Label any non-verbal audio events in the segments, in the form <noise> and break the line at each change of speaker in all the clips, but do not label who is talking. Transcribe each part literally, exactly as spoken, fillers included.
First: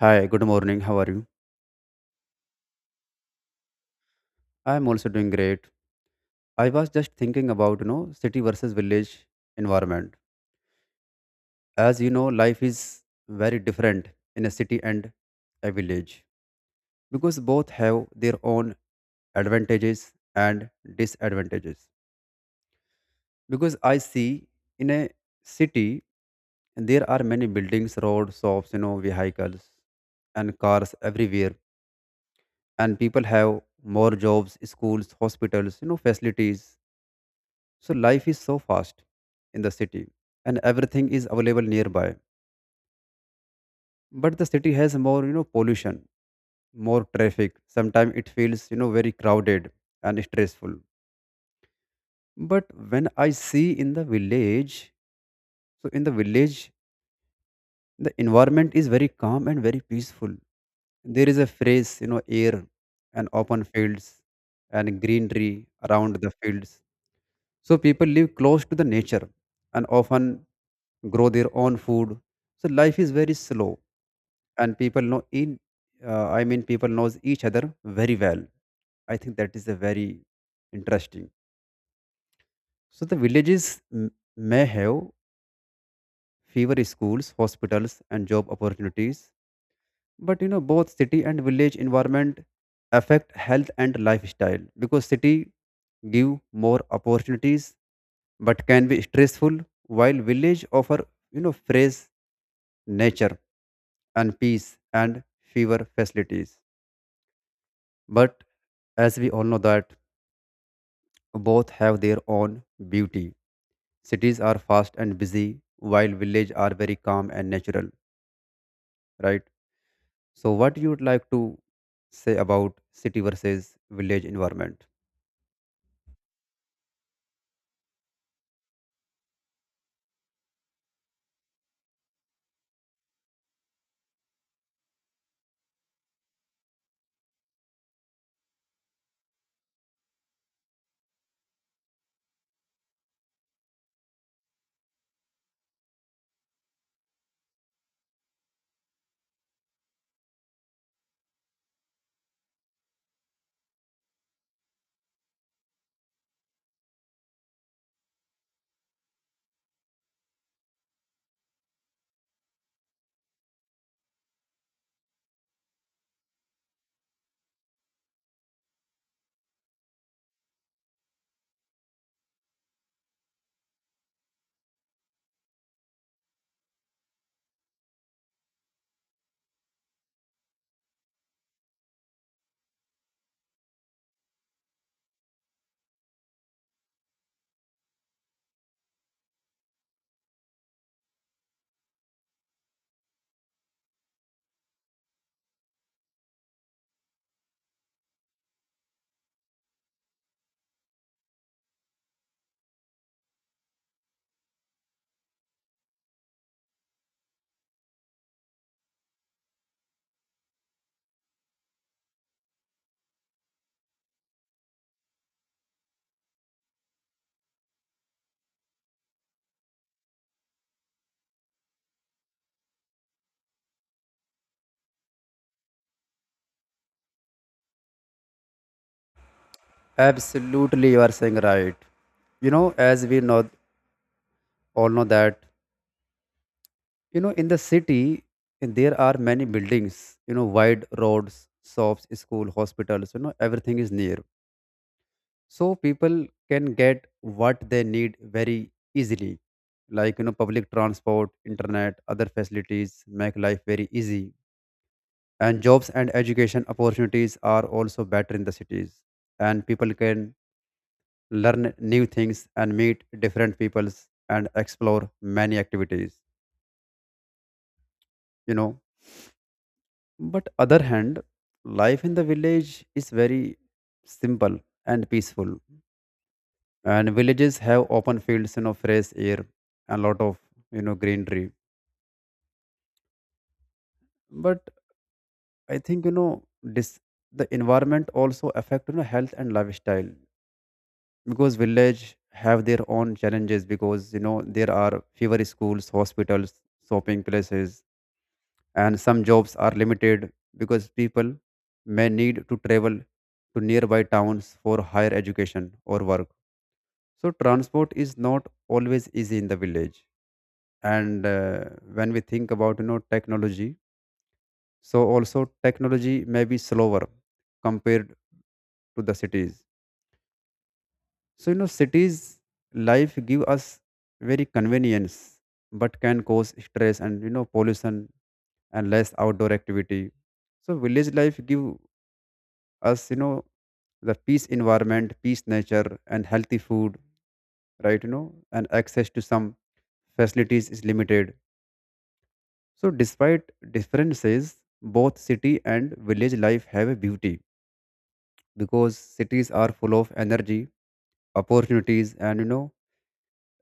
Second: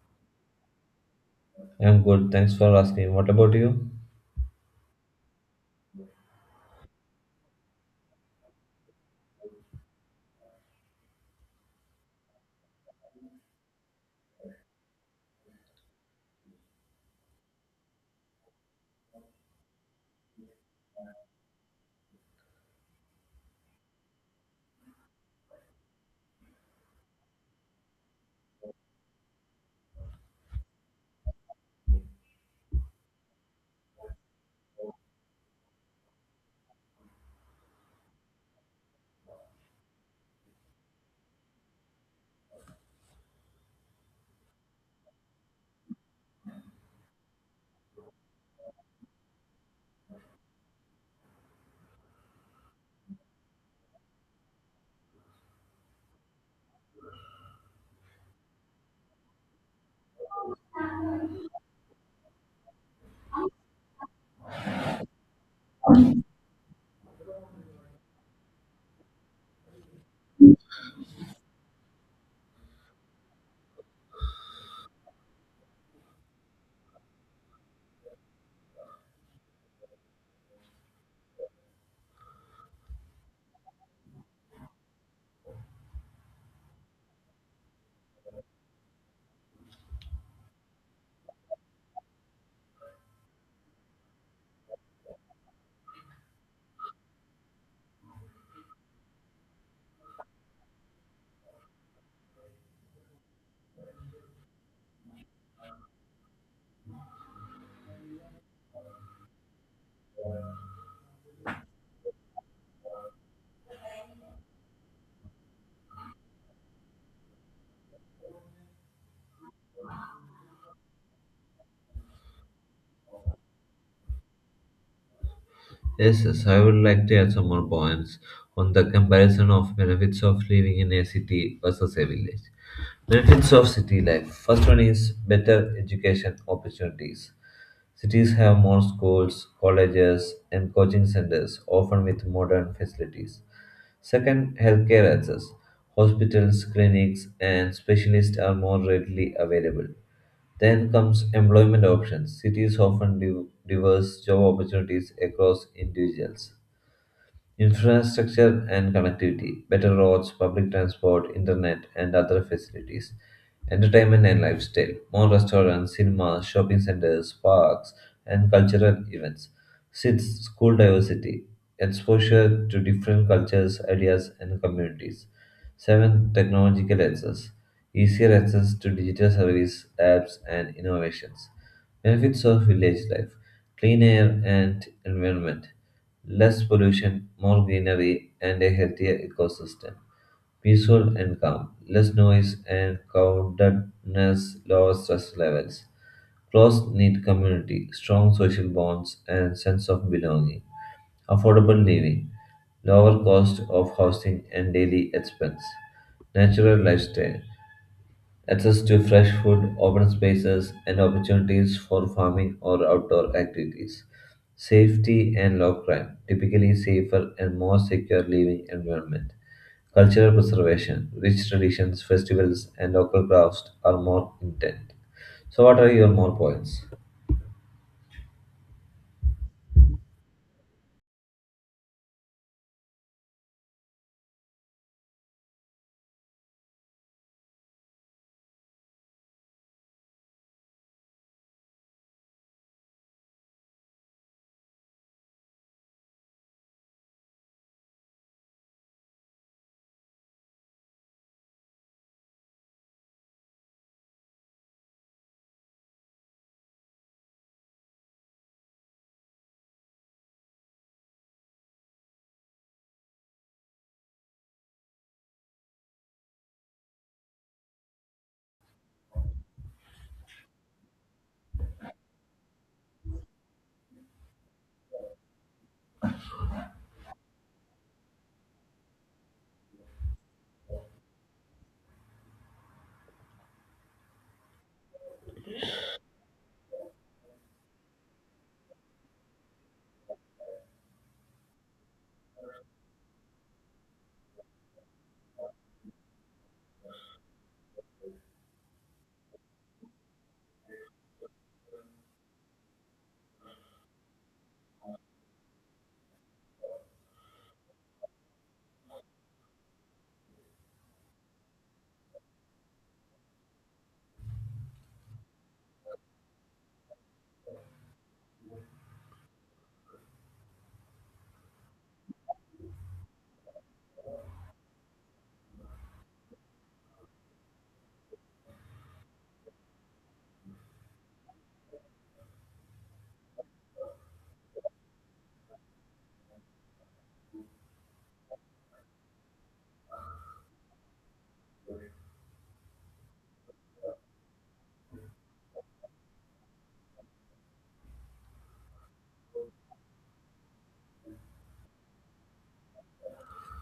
Hi, good morning. How are you?
I'm good. Thanks for asking. What about you?
I am also doing great. I was just thinking about, you know, city versus village environment. As you know, life is very different in a city and a village because both have their own advantages and disadvantages. Because I see in a city there are many buildings, roads, shops, you know, vehicles and cars everywhere, and people have more jobs, schools, hospitals, you know, facilities. So life is so fast in the city and everything is available nearby. But the city has more, you know, pollution, more traffic. Sometimes it feels, you know, very crowded and stressful. But when I see in the village, so in the village the environment is very calm and very peaceful. There is a phrase, you know, air and open fields and greenery around the fields, so people live close to the nature and often grow their own food. So life is very slow and people know in uh, i mean people knows each other very well. I think that is a very interesting. So the villages m- may have fewer schools, hospitals and job opportunities. But you know both city and village environment affect health and lifestyle, because city give more opportunities but can be stressful, while village offer, you know, fresh nature and peace and fewer facilities. But as we all know that both have their own beauty. Cities are fast and busy while village are very calm and natural, right? So, what you would like to say about city versus village environment?
Yes, yes, I would like to add some more points on the comparison of benefits of living in a city versus a village. Benefits of city life. First one is better education opportunities. Cities have more schools, colleges, and coaching centers, often with modern facilities. Second, healthcare access. Hospitals, clinics, and specialists are more readily available. Then comes employment options. Cities often div- diverse job opportunities across individuals. Infrastructure and connectivity, better roads, public transport, internet, and other facilities. Entertainment and lifestyle, more restaurants, cinemas, shopping centers, parks, and cultural events. Sixth, school diversity, exposure to different cultures, ideas, and communities. Seventh, technological access, easier access to digital service, apps, and innovations. Benefits of village life, clean air and environment. Less pollution, more greenery, and a healthier ecosystem. Peaceful and calm, less noise and crowdedness, lower stress levels. Close, knit community, strong social bonds, and sense of belonging. Affordable living, lower cost of housing and daily expense. Natural lifestyle, access to fresh food, open spaces, and opportunities for farming or outdoor activities. Safety and low crime, typically safer and more secure living environment. Cultural preservation, rich traditions, festivals, and local crafts are more intent. So, what are your more points?
Absolutely, you are saying right. You know, as we know all know that, you know, in the city there are many buildings. You know, wide roads, shops, school, hospitals. You know, everything is near, so people can get what they need very easily. Like you know, public transport, internet, other facilities make life very easy, and jobs and education opportunities are also better in the cities, and people can learn new things and meet different peoples and explore many activities, you know. But other hand, life in the village is very simple and peaceful, and villages have open fields, you know, fresh air and lot of, you know greenery. But I think you know this the environment also affect, you know, health and lifestyle, because village have their own challenges. Because you know there are fewer schools, hospitals, shopping places, and some jobs are limited because people may need to travel to nearby towns for higher education or work. So transport is not always easy in the village. And uh, when we think about, you know, technology, so also technology may be slower compared to the cities. So you know, cities life give us very convenience, but can cause stress and, you know, pollution and less outdoor activity. So village life give us, you know, the peace environment, peace nature, and healthy food, right? You know, and access to some facilities is limited. So despite differences, both city and village life have a beauty, because cities are full of energy, opportunities, and you know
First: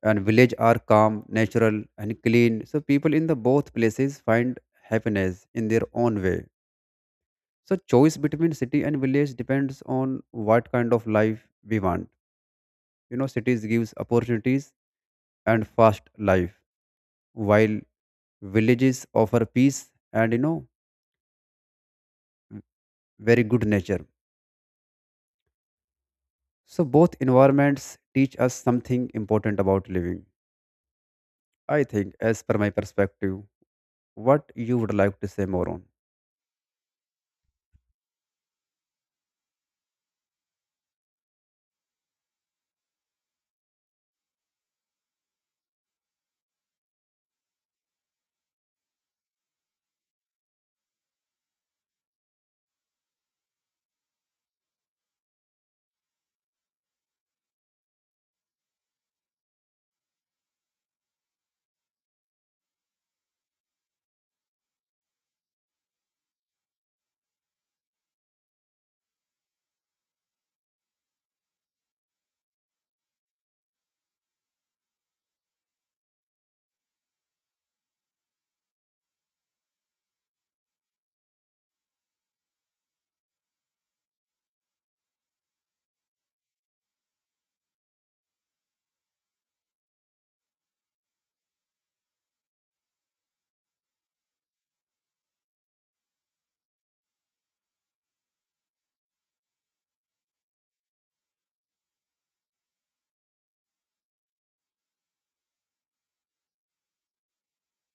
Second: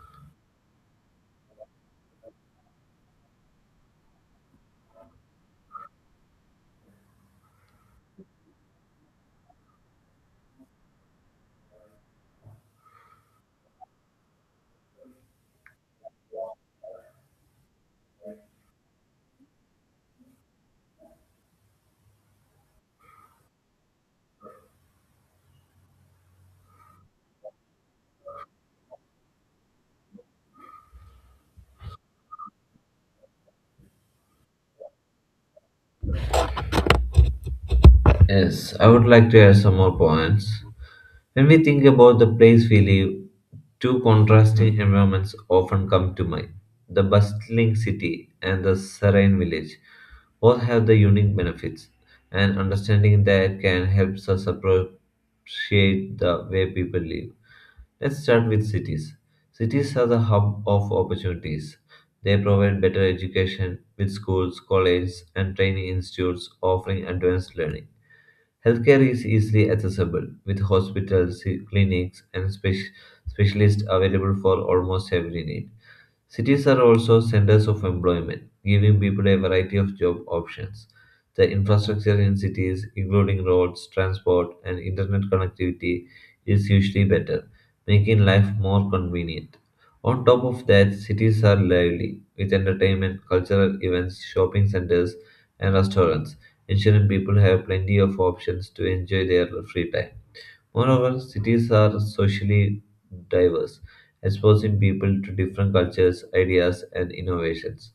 and village are calm, natural, and clean. So people in the both places find happiness in their own way. So choice between city and village depends on what kind of life we want. You know, cities gives opportunities and fast life, while villages offer peace and, you know, very good nature. So both environments teach us something important about living. I think, as per my perspective, what you would like to say more on.
Yes, I would like to add some more points. When we think about the place we live, two contrasting environments often come to mind, the bustling city and the serene village. Both have the unique benefits, and understanding that can help us appreciate the way people live. Let's start with cities. Cities are the hub of opportunities. They provide better education with schools, colleges, and training institutes offering advanced learning. Healthcare is easily accessible, with hospitals, clinics, and spec- specialists available for almost every need. Cities are also centers of employment, giving people a variety of job options. The infrastructure in cities, including roads, transport, and internet connectivity, is usually better, making life more convenient. On top of that, cities are lively, with entertainment, cultural events, shopping centers, and restaurants, ensuring people have plenty of options to enjoy their free time. Moreover, cities are socially diverse, exposing people to different cultures, ideas, and innovations.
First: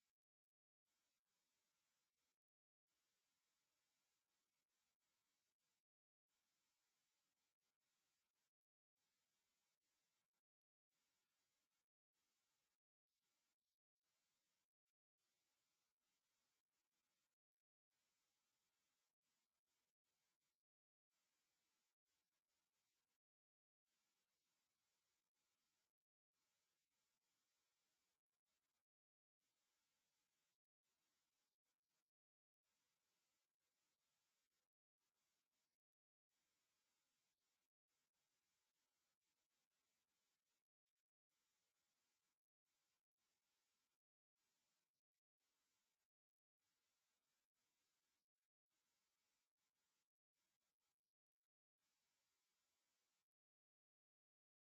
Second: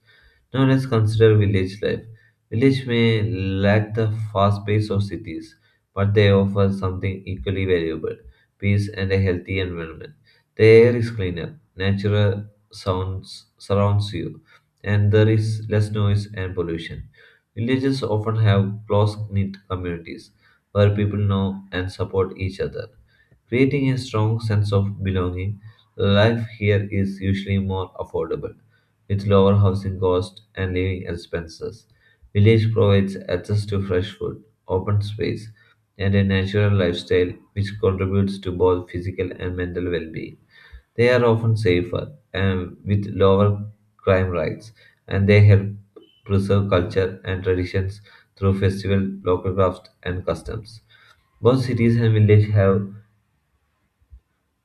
Now let's consider village life. Village may lack the fast pace of cities, but they offer something equally valuable, peace and a healthy environment. The air is cleaner, natural sounds surrounds you, and there is less noise and pollution. Villages often have close knit communities where people know and support each other. Creating a strong sense of belonging, life here is usually more affordable, with lower housing costs and living expenses. Village provides access to fresh food, open space, and a natural lifestyle which contributes to both physical and mental well being. They are often safer and with lower crime rates, and they help preserve culture and traditions through festival, local crafts, and customs. Both cities and villages have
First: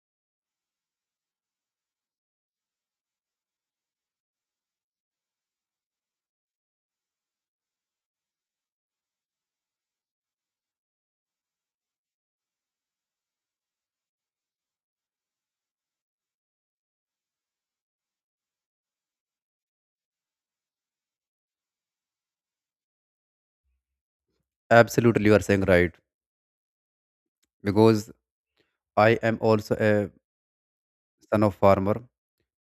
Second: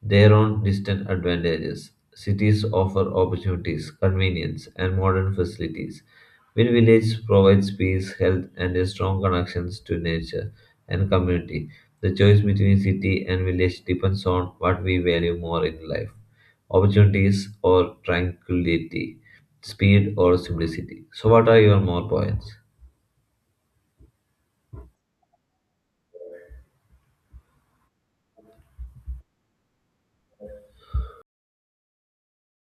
their own distinct advantages. Cities offer opportunities, convenience, and modern facilities, while villages provides peace, health, and a strong connections to nature and community. The choice between city and village depends on what we value more in life: opportunities or tranquility, speed or simplicity. So, what are your more points?
Absolutely, you are saying right, because I am also a son of farmer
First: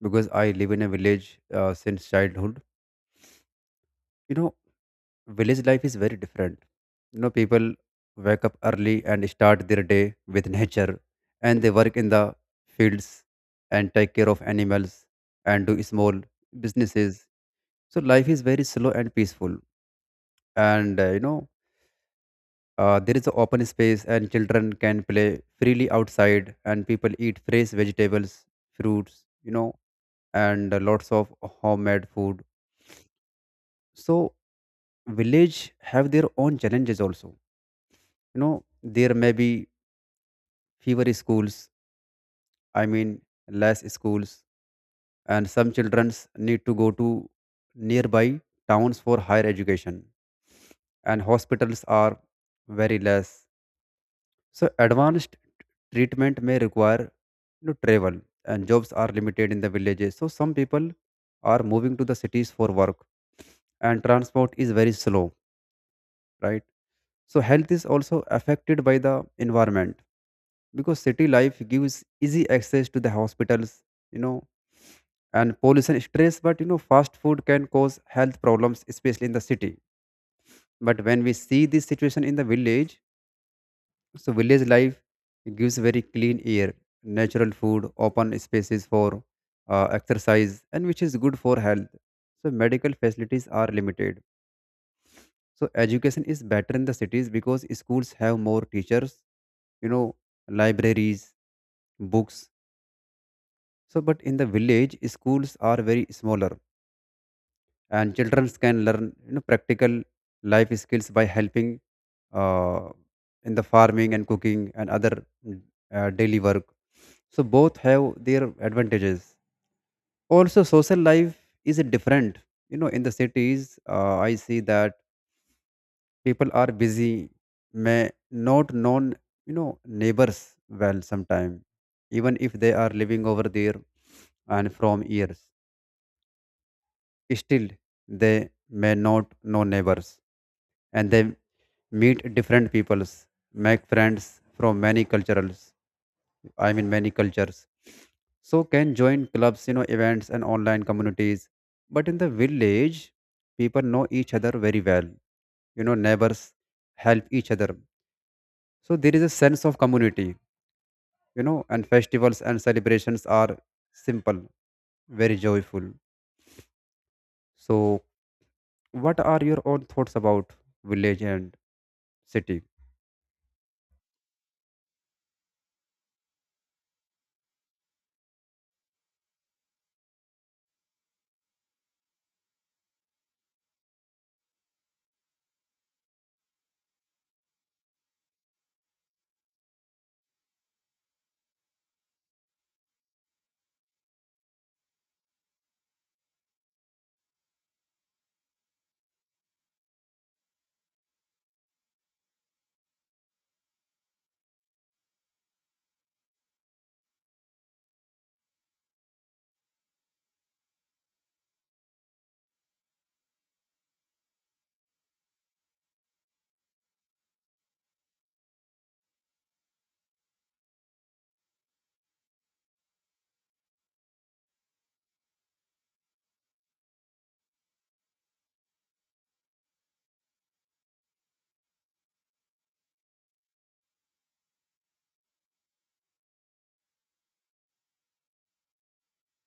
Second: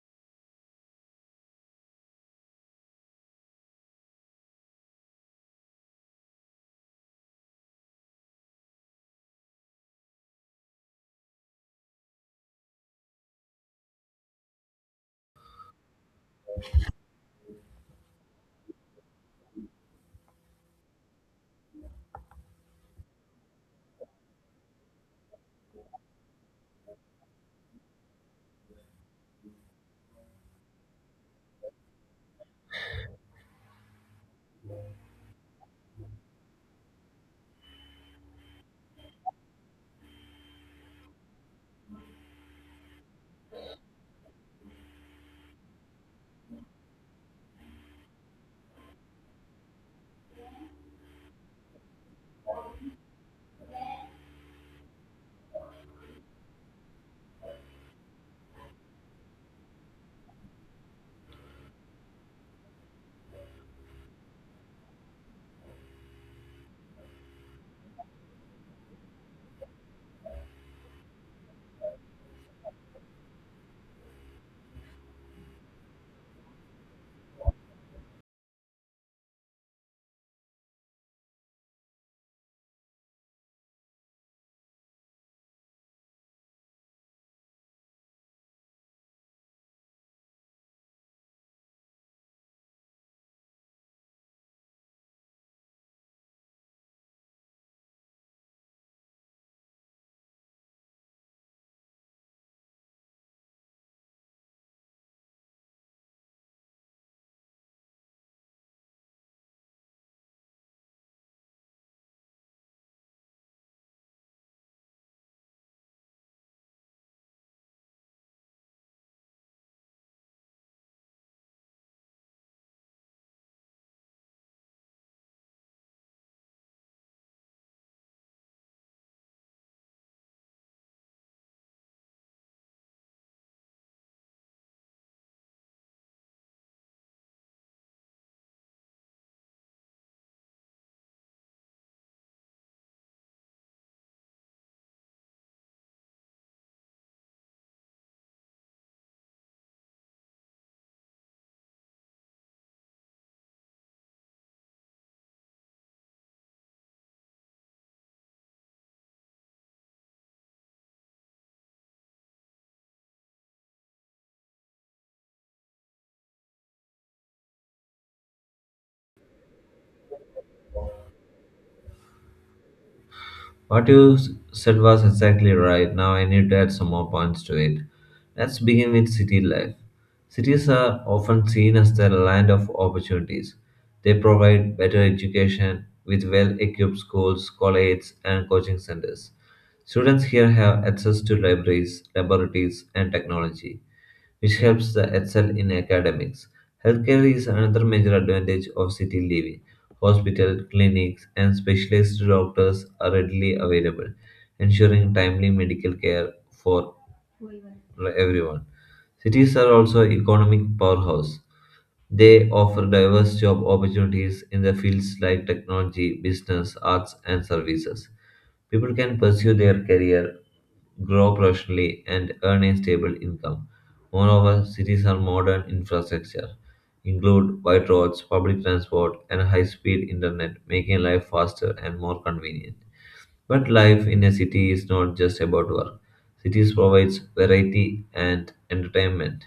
because I live in a village uh, since childhood. You know, village life is very different. You know, people wake up early and start their day with <laughs> nature, and they work in the fields and take care of animals and do small businesses. So life is very slow and peaceful, and uh, you know. Uh, there is an open space and children can play freely outside, and people eat fresh vegetables, fruits, you know, and lots of homemade food. So village have their own challenges also. You know, there may be fewer schools, I mean less schools, and some childrens need to go to nearby towns for higher education. And hospitals are very less. So advanced treatment may require, you know, travel, and jobs are limited in the villages. So some people are moving to the cities for work, and transport is very slow, right? So health is also affected by the environment, because city life gives easy access to the hospitals, you know, and pollution stress, but you know, fast food can cause health problems, especially in the city. But when we see this situation in the village, so village life gives very clean air, natural food, open spaces for uh, exercise, and which is good for health. So medical facilities are limited. So education is better in the cities because schools have more teachers, you know, libraries, books. So but in the village, schools are very smaller, and children can learn, you know, practical life skills by helping uh, in the farming and cooking and other mm, uh, daily work. So both have their advantages. Also, social life is different. You know, in the cities, uh, I see that people are busy, may not known, you know, neighbors well sometime, even if they are living over there and from years. Still, they may not know neighbors, and they meet different peoples, make friends from many cultures. I mean, many cultures. So can join clubs, you know, events and online communities. But in the village, people know each other very well. You know, neighbors help each other. So there is a sense of community, you know, and festivals and celebrations are simple, very joyful. So what are your own thoughts about village and city?
What you s- said was exactly right. Now I need to add some more points to it. Let's begin with city life. Cities are often seen as the land of opportunities. They provide better education with well equipped schools, colleges, and coaching centers. Students here have access to libraries, laboratories, and technology, which helps them excel in academics. Healthcare is another major advantage of city living. Hospital, clinics, and specialist doctors are readily available, ensuring timely medical care for everyone. Cities are also economic powerhouse. They offer diverse job opportunities in the fields like technology, business, arts, and services. People can pursue their career, grow professionally, and earn a stable income. Moreover, cities are modern infrastructure include wide roads, public transport, and high-speed internet, making life faster and more convenient. But life in a city is not just about work. Cities provides variety and entertainment,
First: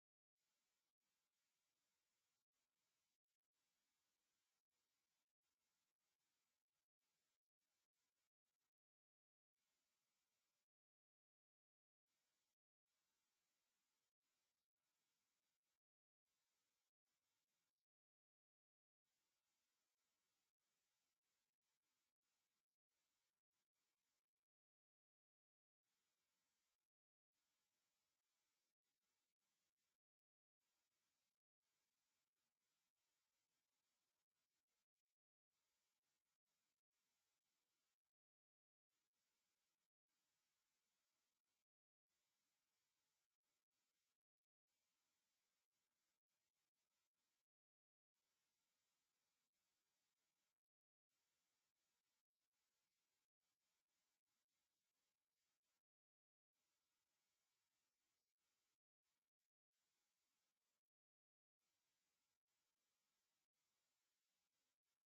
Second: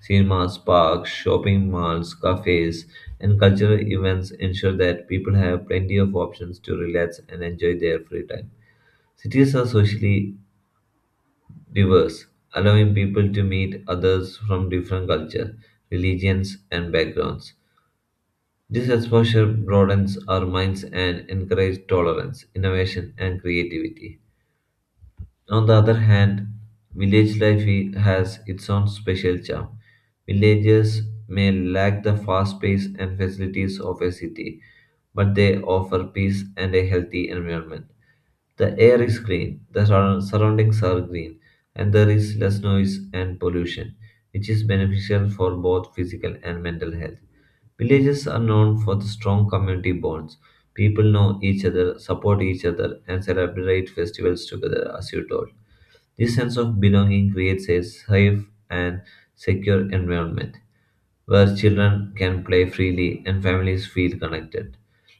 cinemas, parks, shopping malls, cafes, and cultural events ensure that people have plenty of options to relax and enjoy their free time. Cities are socially diverse, allowing people to meet others from different cultures, religions, and backgrounds. This exposure broadens our minds and encourages tolerance, innovation, and creativity. On the other hand, village life i- has its own special charm. Villages may lack the fast pace and facilities of a city, but they offer peace and a healthy environment. The air is clean, the surround- surroundings are green, and there is less noise and pollution, which is beneficial for both physical and mental health. Villages are known for the strong community bonds. People know each other, support each other, and celebrate festivals together, as you told. This sense of belonging creates a safe and secure environment where children can play freely and families feel connected.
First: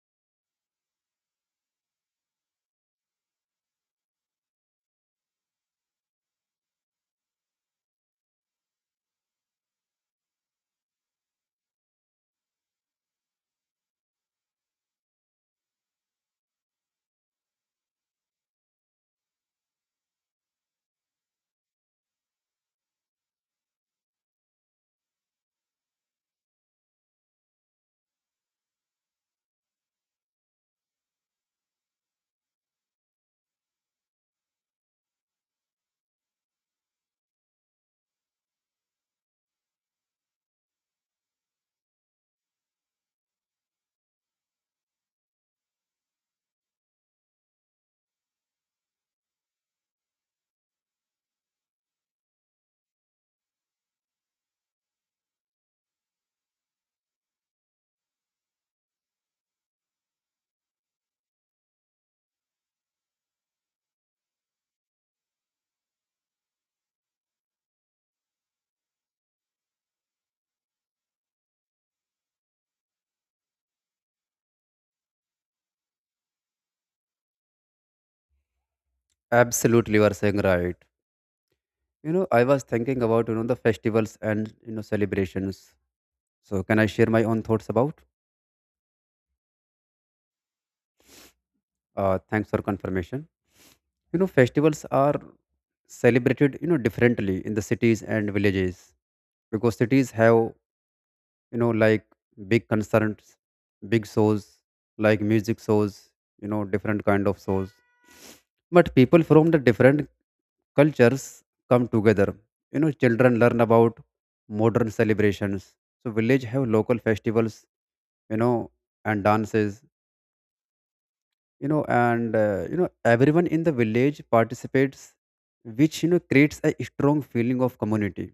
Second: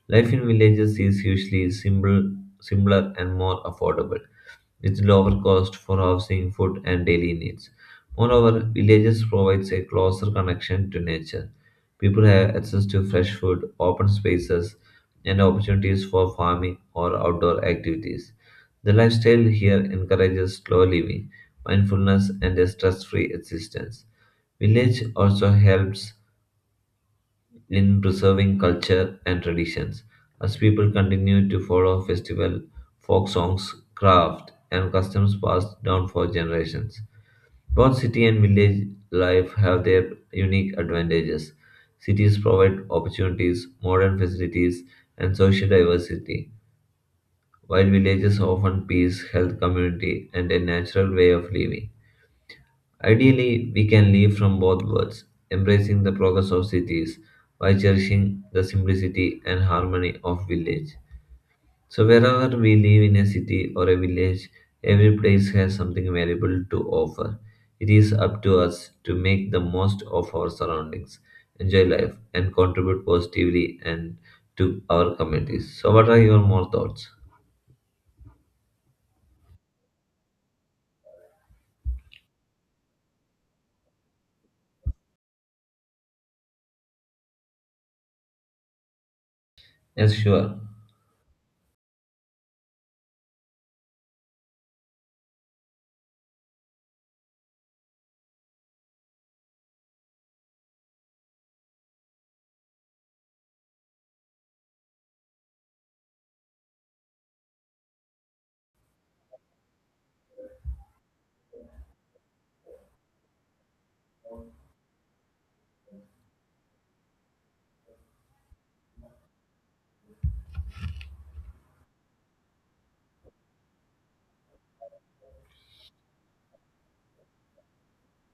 Life in villages is usually simple, simpler and more affordable, with lower cost for housing, food, and daily needs. Moreover, villages provides a closer connection to nature. People have access to fresh food, open spaces, and opportunities for farming or outdoor activities. The lifestyle here encourages slow living, mindfulness, and a stress-free existence. Village also helps in preserving culture and traditions. As people continue to follow festival, folk songs, craft, and customs passed down for generations. Both city and village life have their unique advantages. Cities provide opportunities, modern facilities, and social diversity, while villages offer peace, health, community, and a natural way of living. Ideally, we can live from both worlds, embracing the progress of cities while cherishing the simplicity and harmony of village. So wherever we live in a city or a village, every place has something valuable to offer. It is up to us to make the most of our surroundings, enjoy life, and contribute positively and to our communities. So what are your more thoughts?
Absolutely, you are saying right. You know, I was thinking about, you know, the festivals and, you know, celebrations. So can I share my own thoughts about?
Yes, sure.
Uh, thanks for confirmation. You know, festivals are celebrated, you know, differently in the cities and villages, because cities have, you know, like big concerts, big shows, like music shows, you know, different kind of shows, but people from the different cultures come together. You know, children learn about modern celebrations. So village have local festivals, you know, and dances, you know, and uh, you know everyone in the village participates, which you know creates a strong feeling of community.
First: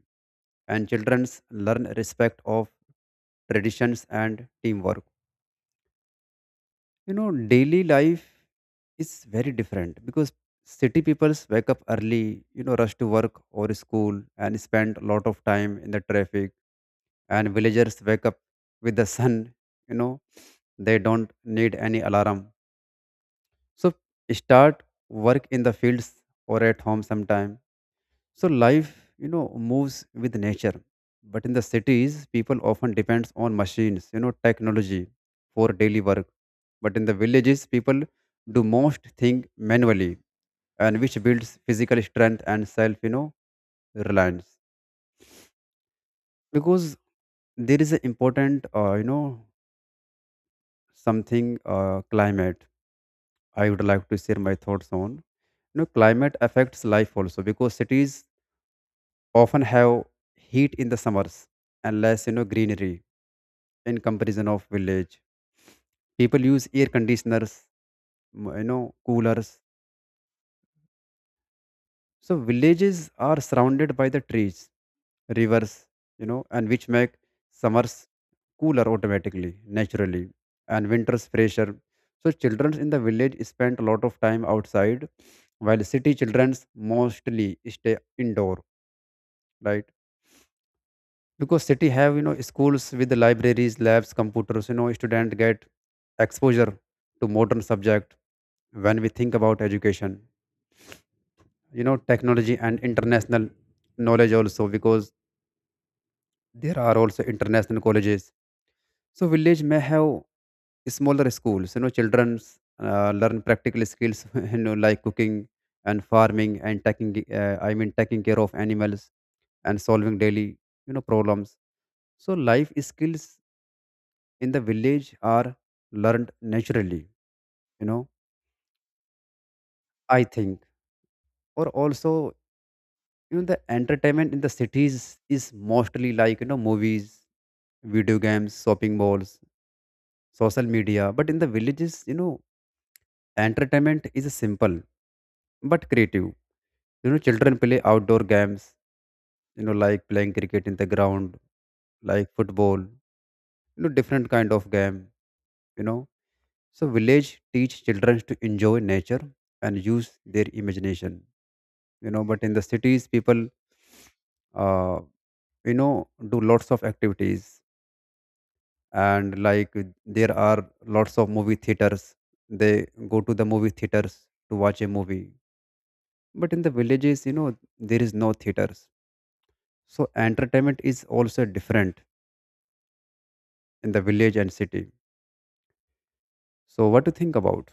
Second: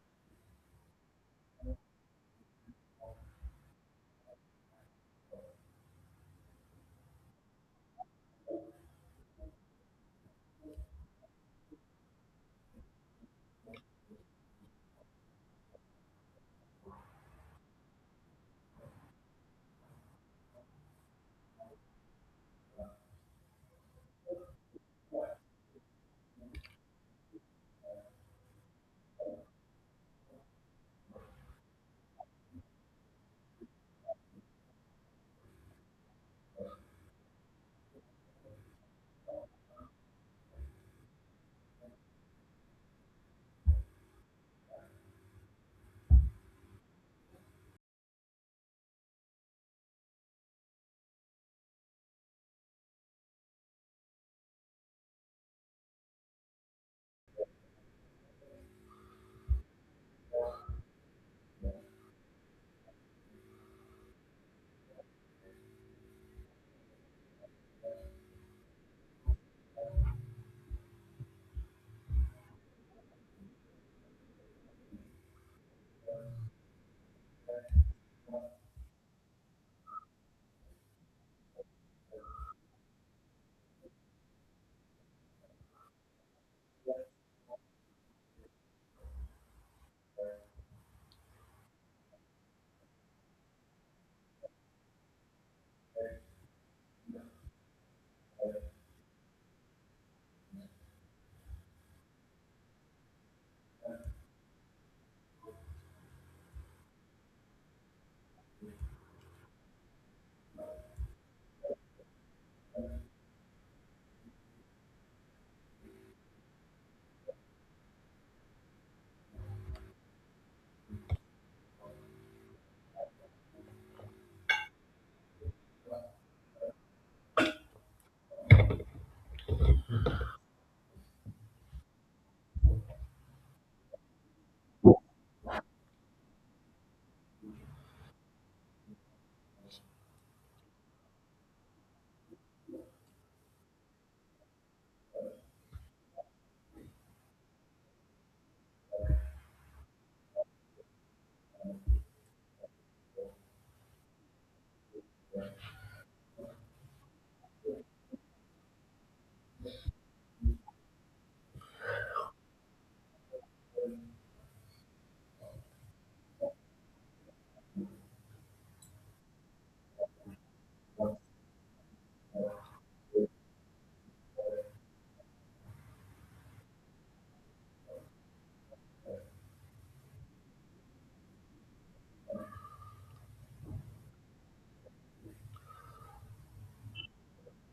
And childrens learn respect of traditions and teamwork. You know, daily life is very different, because city peoples wake up early, you know, rush to work or school and spend a lot of time in the traffic, and villagers wake up with the sun, you know, they don't need any alarm. So start work in the fields or at home sometime, so life, you know, moves with nature. But in the cities, people often depends on machines, you know, technology for daily work. But in the villages, people do most thing manually, and which builds physical strength and self, you know, reliance. Because there is an important, uh, you know, something uh, climate, I would like to share my thoughts on. You know, climate affects life also because cities often have heat in the summers and less, you know, greenery in comparison of village. People use air conditioners, m- you know, coolers. So villages are surrounded by the trees, rivers, you know, and which make summers cooler automatically, naturally, and winters fresher. So children in the village spend a lot of time outside, while city children mostly stay indoor, right? Because city have, you know, schools with libraries, labs, computers, you know, students get exposure to modern subject when we think about education, you know, technology and international knowledge also, because there are also international colleges. So village may have smaller schools, you know, children uh, learn practical skills <laughs> you know like cooking and farming and taking uh, i mean taking care of animals and solving daily, you know, problems. So life skills in the village are learned naturally, you know, I think. Or also, you know, the entertainment in the cities is mostly like, you know, movies, video games, shopping malls, social media. But in the villages, you know, entertainment is simple but creative. You know, children play outdoor games, you know, like playing cricket in the ground, like football, you know, different kind of game, you know. So village teach children to enjoy nature and use their imagination, you know. But in the cities people, uh, you know do lots of activities and like, uh, there are lots of movie theaters, they go to the movie theaters to watch a movie. But in the villages, you know, there is no theaters. So entertainment is also different in the village and city. So what do you think about?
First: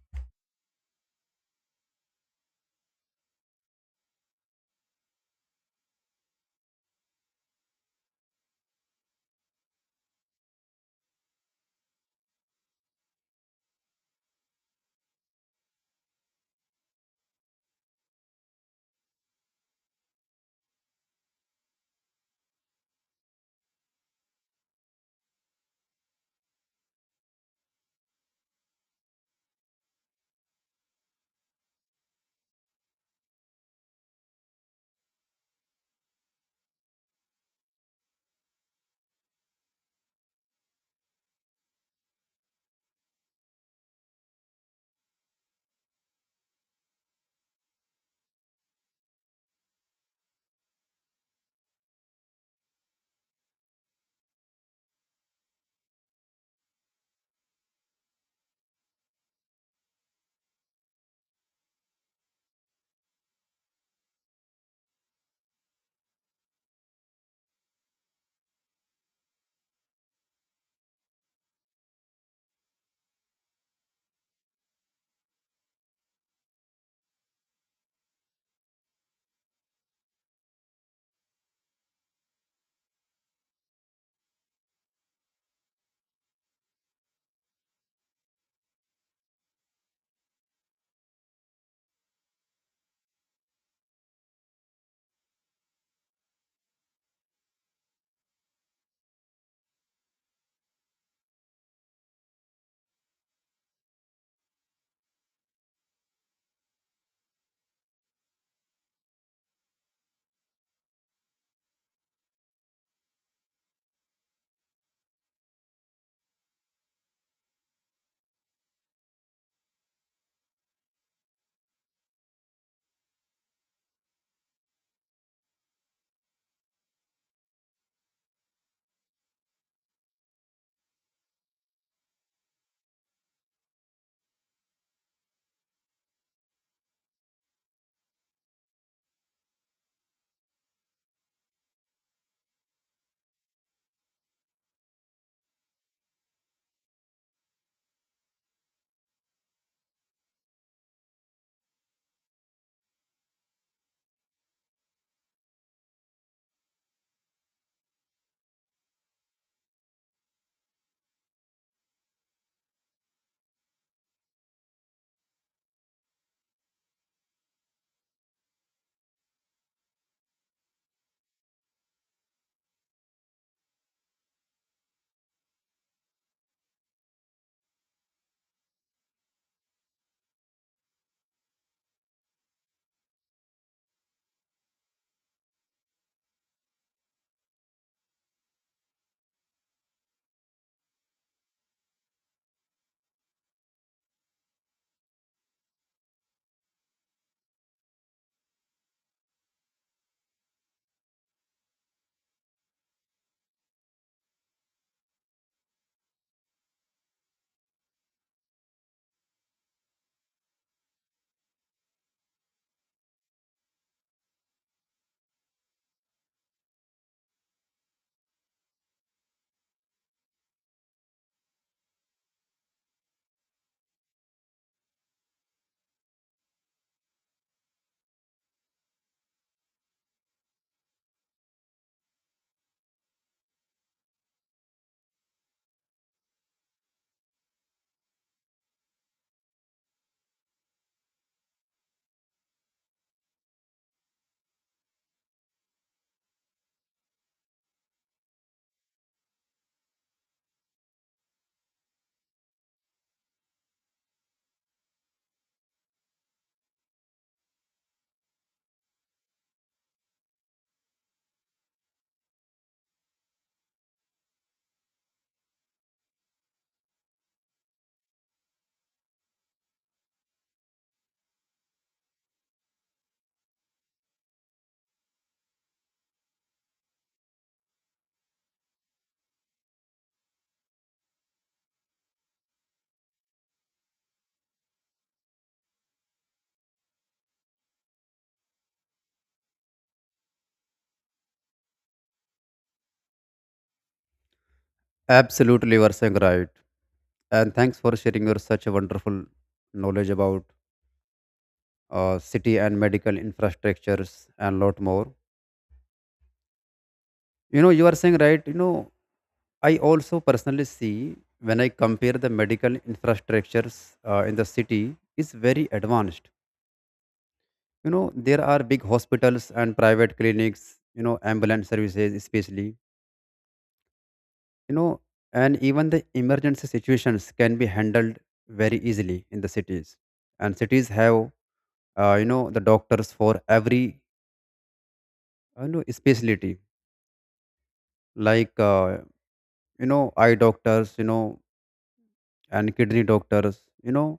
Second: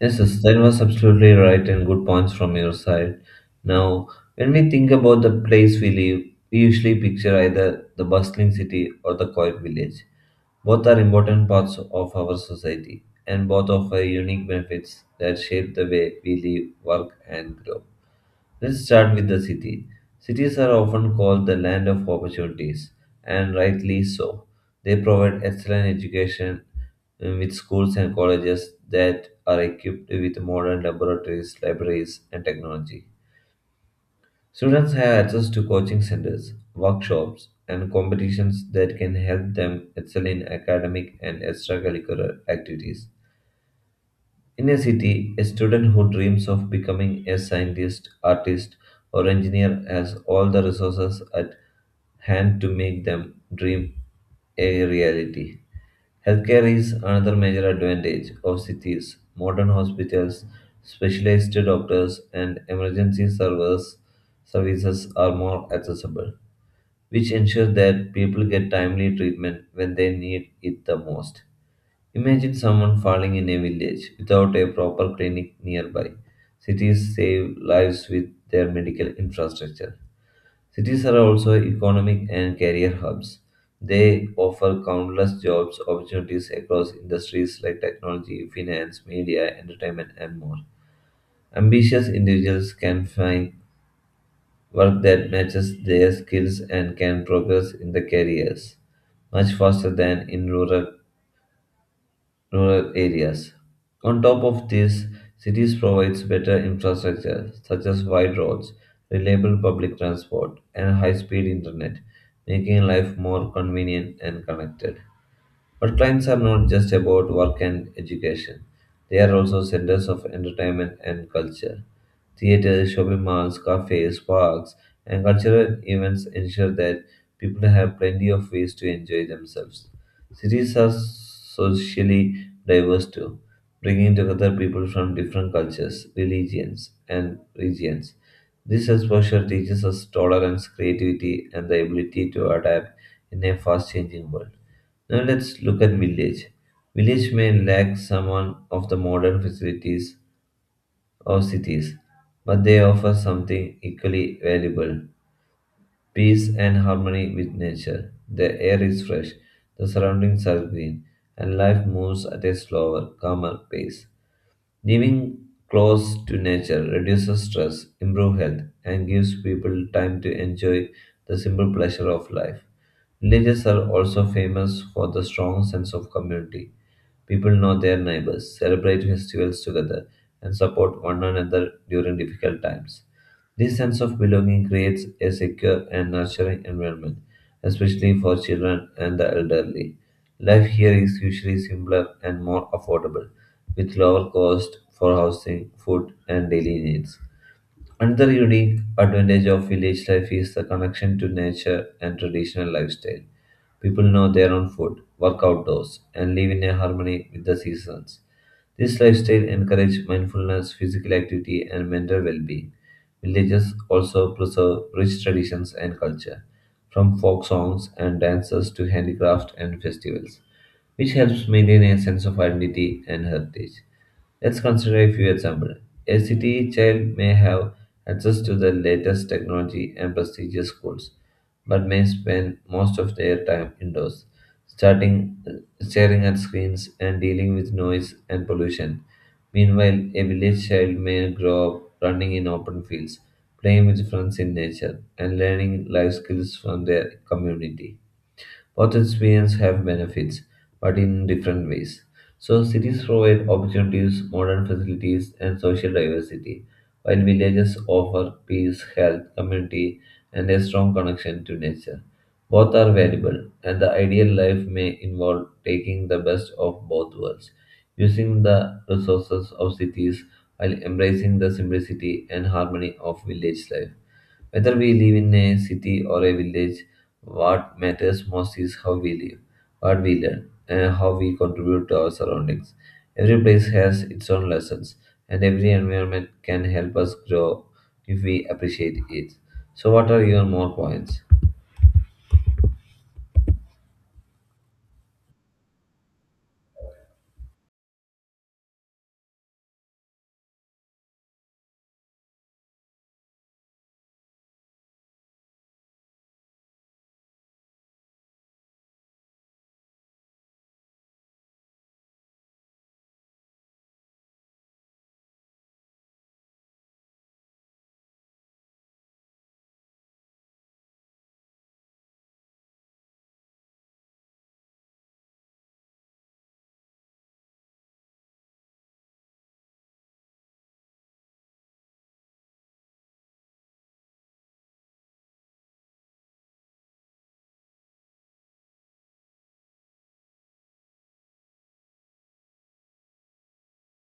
Yes, yes, that was absolutely right and good points from your side. Now, when we think about the place we live, we usually picture either the bustling city or the quiet village. Both are important parts of our society, and both offer unique benefits that shape the way we live, work, and grow. Let's start with the city. Cities are often called the land of opportunities, and rightly so. They provide excellent education uh, with schools and colleges that are equipped with modern laboratories, libraries, and technology. Students have access to coaching centers, workshops, and competitions that can help them excel in academic and extracurricular activities. In a city, a student who dreams of becoming a scientist, artist, or engineer has all the resources at hand to make them dream a reality. Healthcare is another major advantage of cities. Modern hospitals, specialized doctors, and emergency service services are more accessible, which ensure that people get timely treatment when they need it the most. Imagine someone falling in a village without a proper clinic nearby. Cities save lives with their medical infrastructure. Cities are also economic and career hubs. They offer countless jobs opportunities across industries like technology, finance, media, entertainment, and more. Ambitious individuals can find work that matches their skills and can progress in the careers much faster than in rural rural areas. On top of this, cities provides better infrastructure such as wide roads, reliable public transport, and high-speed internet, making life more convenient and connected. But clients are not just about work and education, they are also centers of entertainment and culture. Theaters, shopping malls, cafes, parks, and cultural events ensure that people have plenty of ways to enjoy themselves. Cities are socially diverse too, bringing together people from different cultures, religions, and regions. This exposure teaches us tolerance, creativity, and the ability to adapt in a fast changing world. Now let's look at village. Village may lack some of the modern facilities of cities, but they offer something equally valuable, peace and harmony with nature. The air is fresh, the surroundings are green, and life moves at a slower, calmer pace. Living close to nature reduces stress, improves health, and gives people time to enjoy the simple pleasure of life. Villages are also famous for the strong sense of community. People know their neighbors, celebrate festivals together, and support one another during difficult times. This sense of belonging creates a secure and nurturing environment, especially for children and the elderly. Life here is usually simpler and more affordable, with lower cost for housing, food, and daily needs. Another unique advantage of village life is the connection to nature and traditional lifestyle. People know their own food, work outdoors, and live in a harmony with the seasons. This lifestyle encourages mindfulness, physical activity, and mental well-being. Villages also preserve rich traditions and culture, from folk songs and dances to handicraft and festivals which helps maintain a sense of identity and heritage. Let's consider a few examples. A city child may have access to the latest technology and prestigious schools, but may spend most of their time indoors, starting staring at screens and dealing with noise and pollution. Meanwhile, a village child may grow up running in open fields, playing with friends in nature, and learning life skills from their community. Both experiences have benefits, but in different ways. So, cities provide opportunities, modern facilities, and social diversity, while villages offer peace, health, community, and a strong connection to nature. Both are valuable, and the ideal life may involve taking the best of both worlds, using the resources of cities while embracing the simplicity and harmony of village life. Whether we live in a city or a village, what matters most is how we live, what we learn, and how we contribute to our surroundings. Every place has its own lessons, and every environment can help us grow if we appreciate it. So, what are your more points?
Absolutely, you are saying right, and thanks for sharing your such a wonderful knowledge about uh, city and medical infrastructures And lot more. You know you are saying right. you know I also personally see when I compare the medical infrastructures uh, in the city is very advanced. You know, there are big hospitals and private clinics, you know, ambulance services especially, you know, and even the emergency situations can be handled very easily in the cities. And cities have, uh, you know, the doctors for every, uh, you know, specialty like, uh, you know, eye doctors, you know, and kidney doctors, you know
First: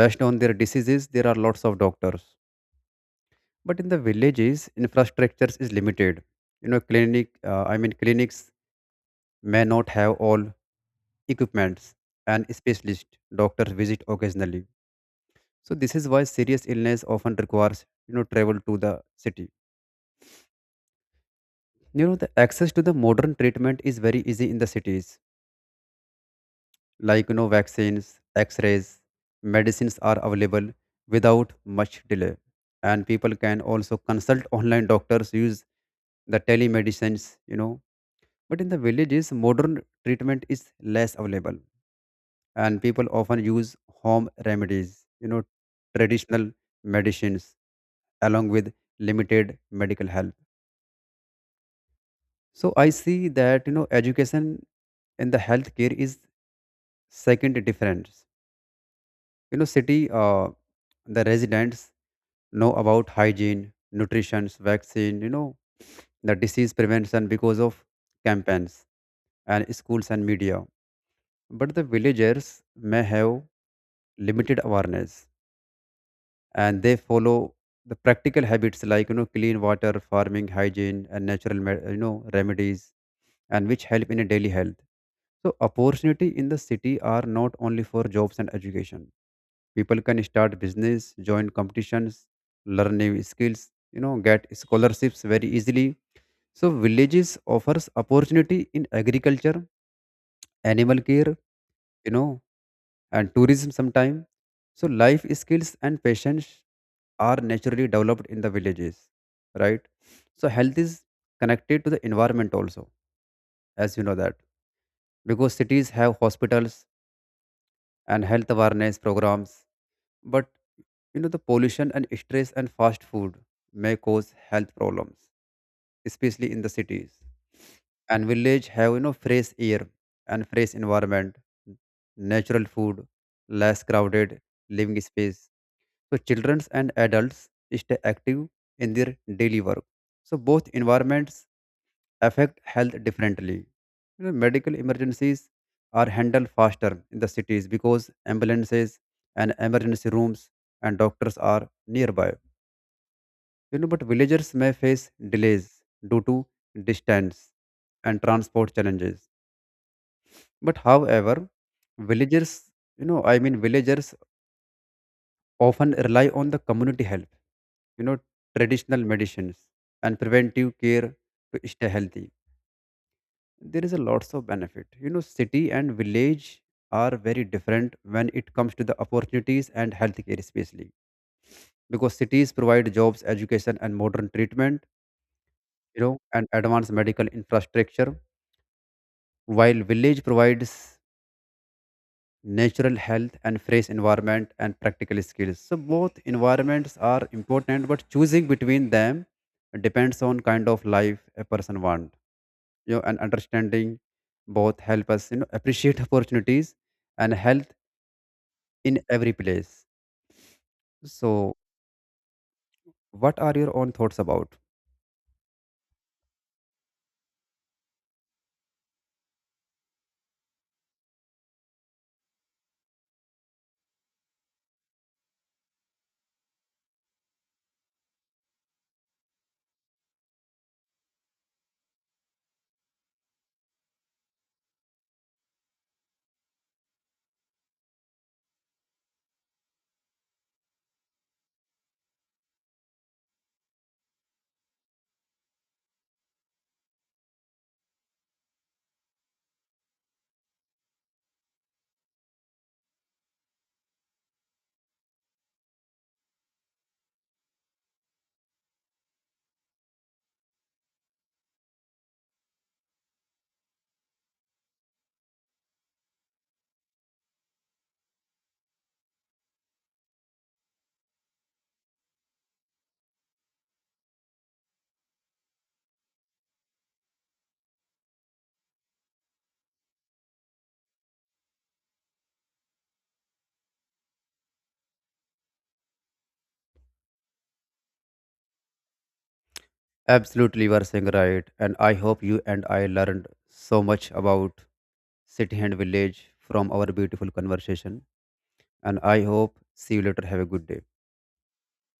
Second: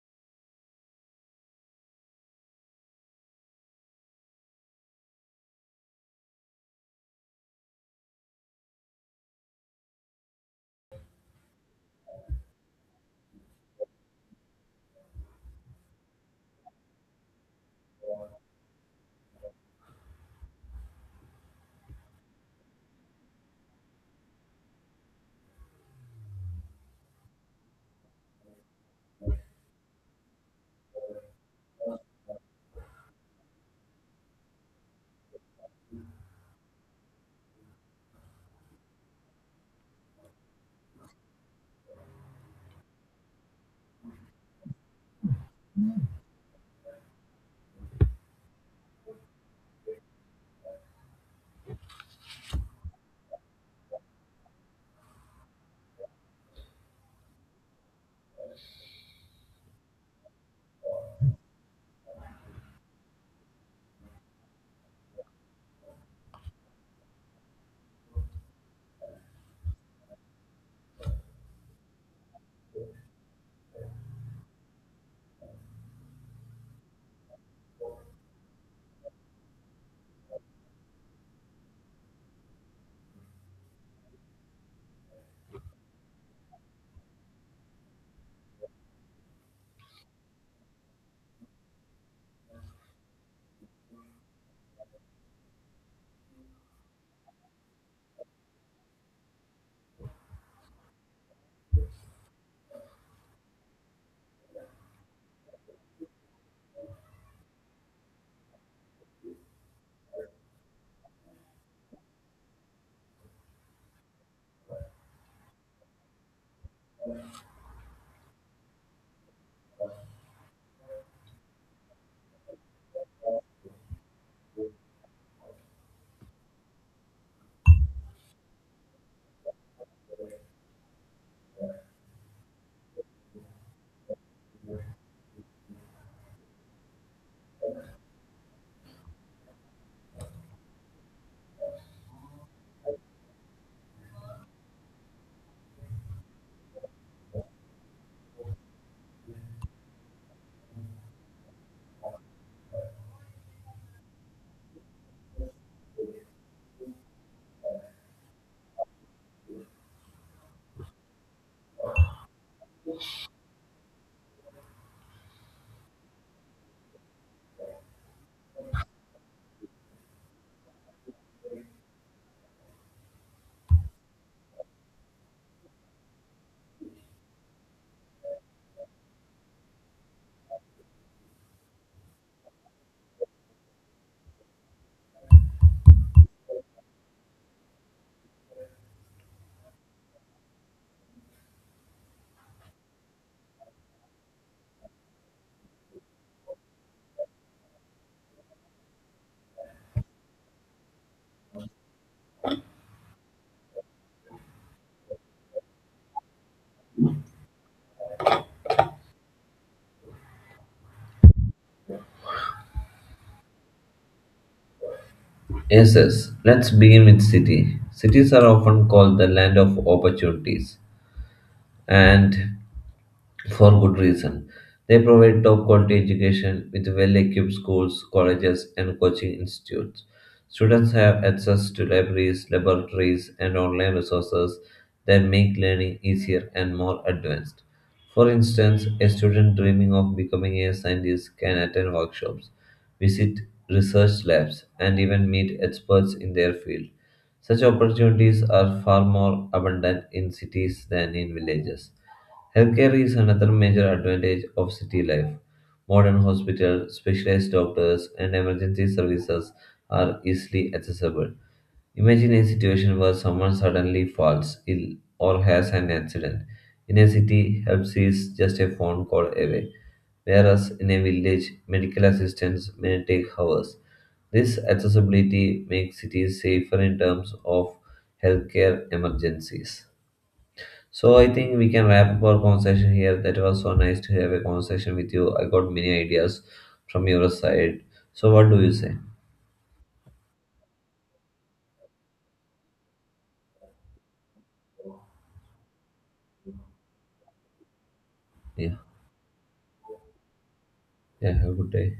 based on their diseases there are lots of doctors. But in the villages infrastructures is limited. You know clinic, uh, i mean clinics may not have all equipments, and specialist doctors visit occasionally. So this is why serious illness often requires, you know travel to the city. You know the access to the modern treatment is very easy in the cities, like, you know vaccines, x-rays, medicines are available without much delay. And people can also consult online doctors, use the telemedicines, you know. But in the villages modern treatment is less available, and people often use home remedies, you know traditional medicines, along with limited medical help. So I see that, you know education in the healthcare is second difference. You know, city, uh, the residents know about hygiene, nutrition, vaccine, you know, the disease prevention because of campaigns and schools and media. But the villagers may have limited awareness, and they follow the practical habits like, you know, clean water, farming, hygiene, and natural, me- you know, remedies, and which help in a daily health. So opportunity in the city are not only for jobs and education. People can start business, join competitions, learn new skills, you know get scholarships very easily. So villages offers opportunity in agriculture, animal care, you know and tourism sometime. So life skills and patience are naturally developed in the villages, right? So health is connected to the environment also, as you know that, because cities have hospitals and health awareness programs. But You know, the pollution and stress and fast food may cause health problems, especially in the cities. And village have, you know, fresh air and fresh environment, natural food, less crowded living space. So children and adults stay active in their daily work. So both environments affect health differently. You know, medical emergencies are handled faster in the cities, because ambulances and emergency rooms and doctors are nearby. You know, but villagers may face delays due to distance and transport challenges. But however, villagers, you know, I mean, villagers often rely on the community help, you know, traditional medicines and preventive care to stay healthy. There is a lots of benefit. You know city and village are very different when it comes to the opportunities and healthcare especially, because cities provide jobs, education and modern treatment, you know and advanced medical infrastructure, while village provides natural health and fresh environment and practical skills. So both environments are important, but choosing between them depends on kind of life a person want, you know and understanding both help us, you know appreciate opportunities and health in every place. So, what are your own thoughts about?
Yes, yes. Let's begin with city. Cities are often called the land of opportunities, and for good reason. They provide top quality education with well equipped schools, colleges, and coaching institutes. Students have access to libraries, laboratories, and online resources that make learning easier and more advanced. For instance, a student dreaming of becoming a scientist can attend workshops, visit research labs, and even meet experts in their field. Such opportunities are far more abundant in cities than in villages. Healthcare is another major advantage of city life. Modern hospitals, specialized doctors, and emergency services are easily accessible. Imagine a situation where someone suddenly falls ill or has an accident. In a city, help is just a phone call away, whereas in a village, medical assistance may take hours. This accessibility makes cities safer in terms of healthcare emergencies. So I think we can wrap up our conversation here. That was so nice to have a conversation with you. I got many ideas from your side. So what do you say?
Absolutely, you are saying right. And I hope you and I learned so much about city and village from our beautiful conversation.
Yeah.
And I hope see you later. Have a good day.
Yeah, have a good day.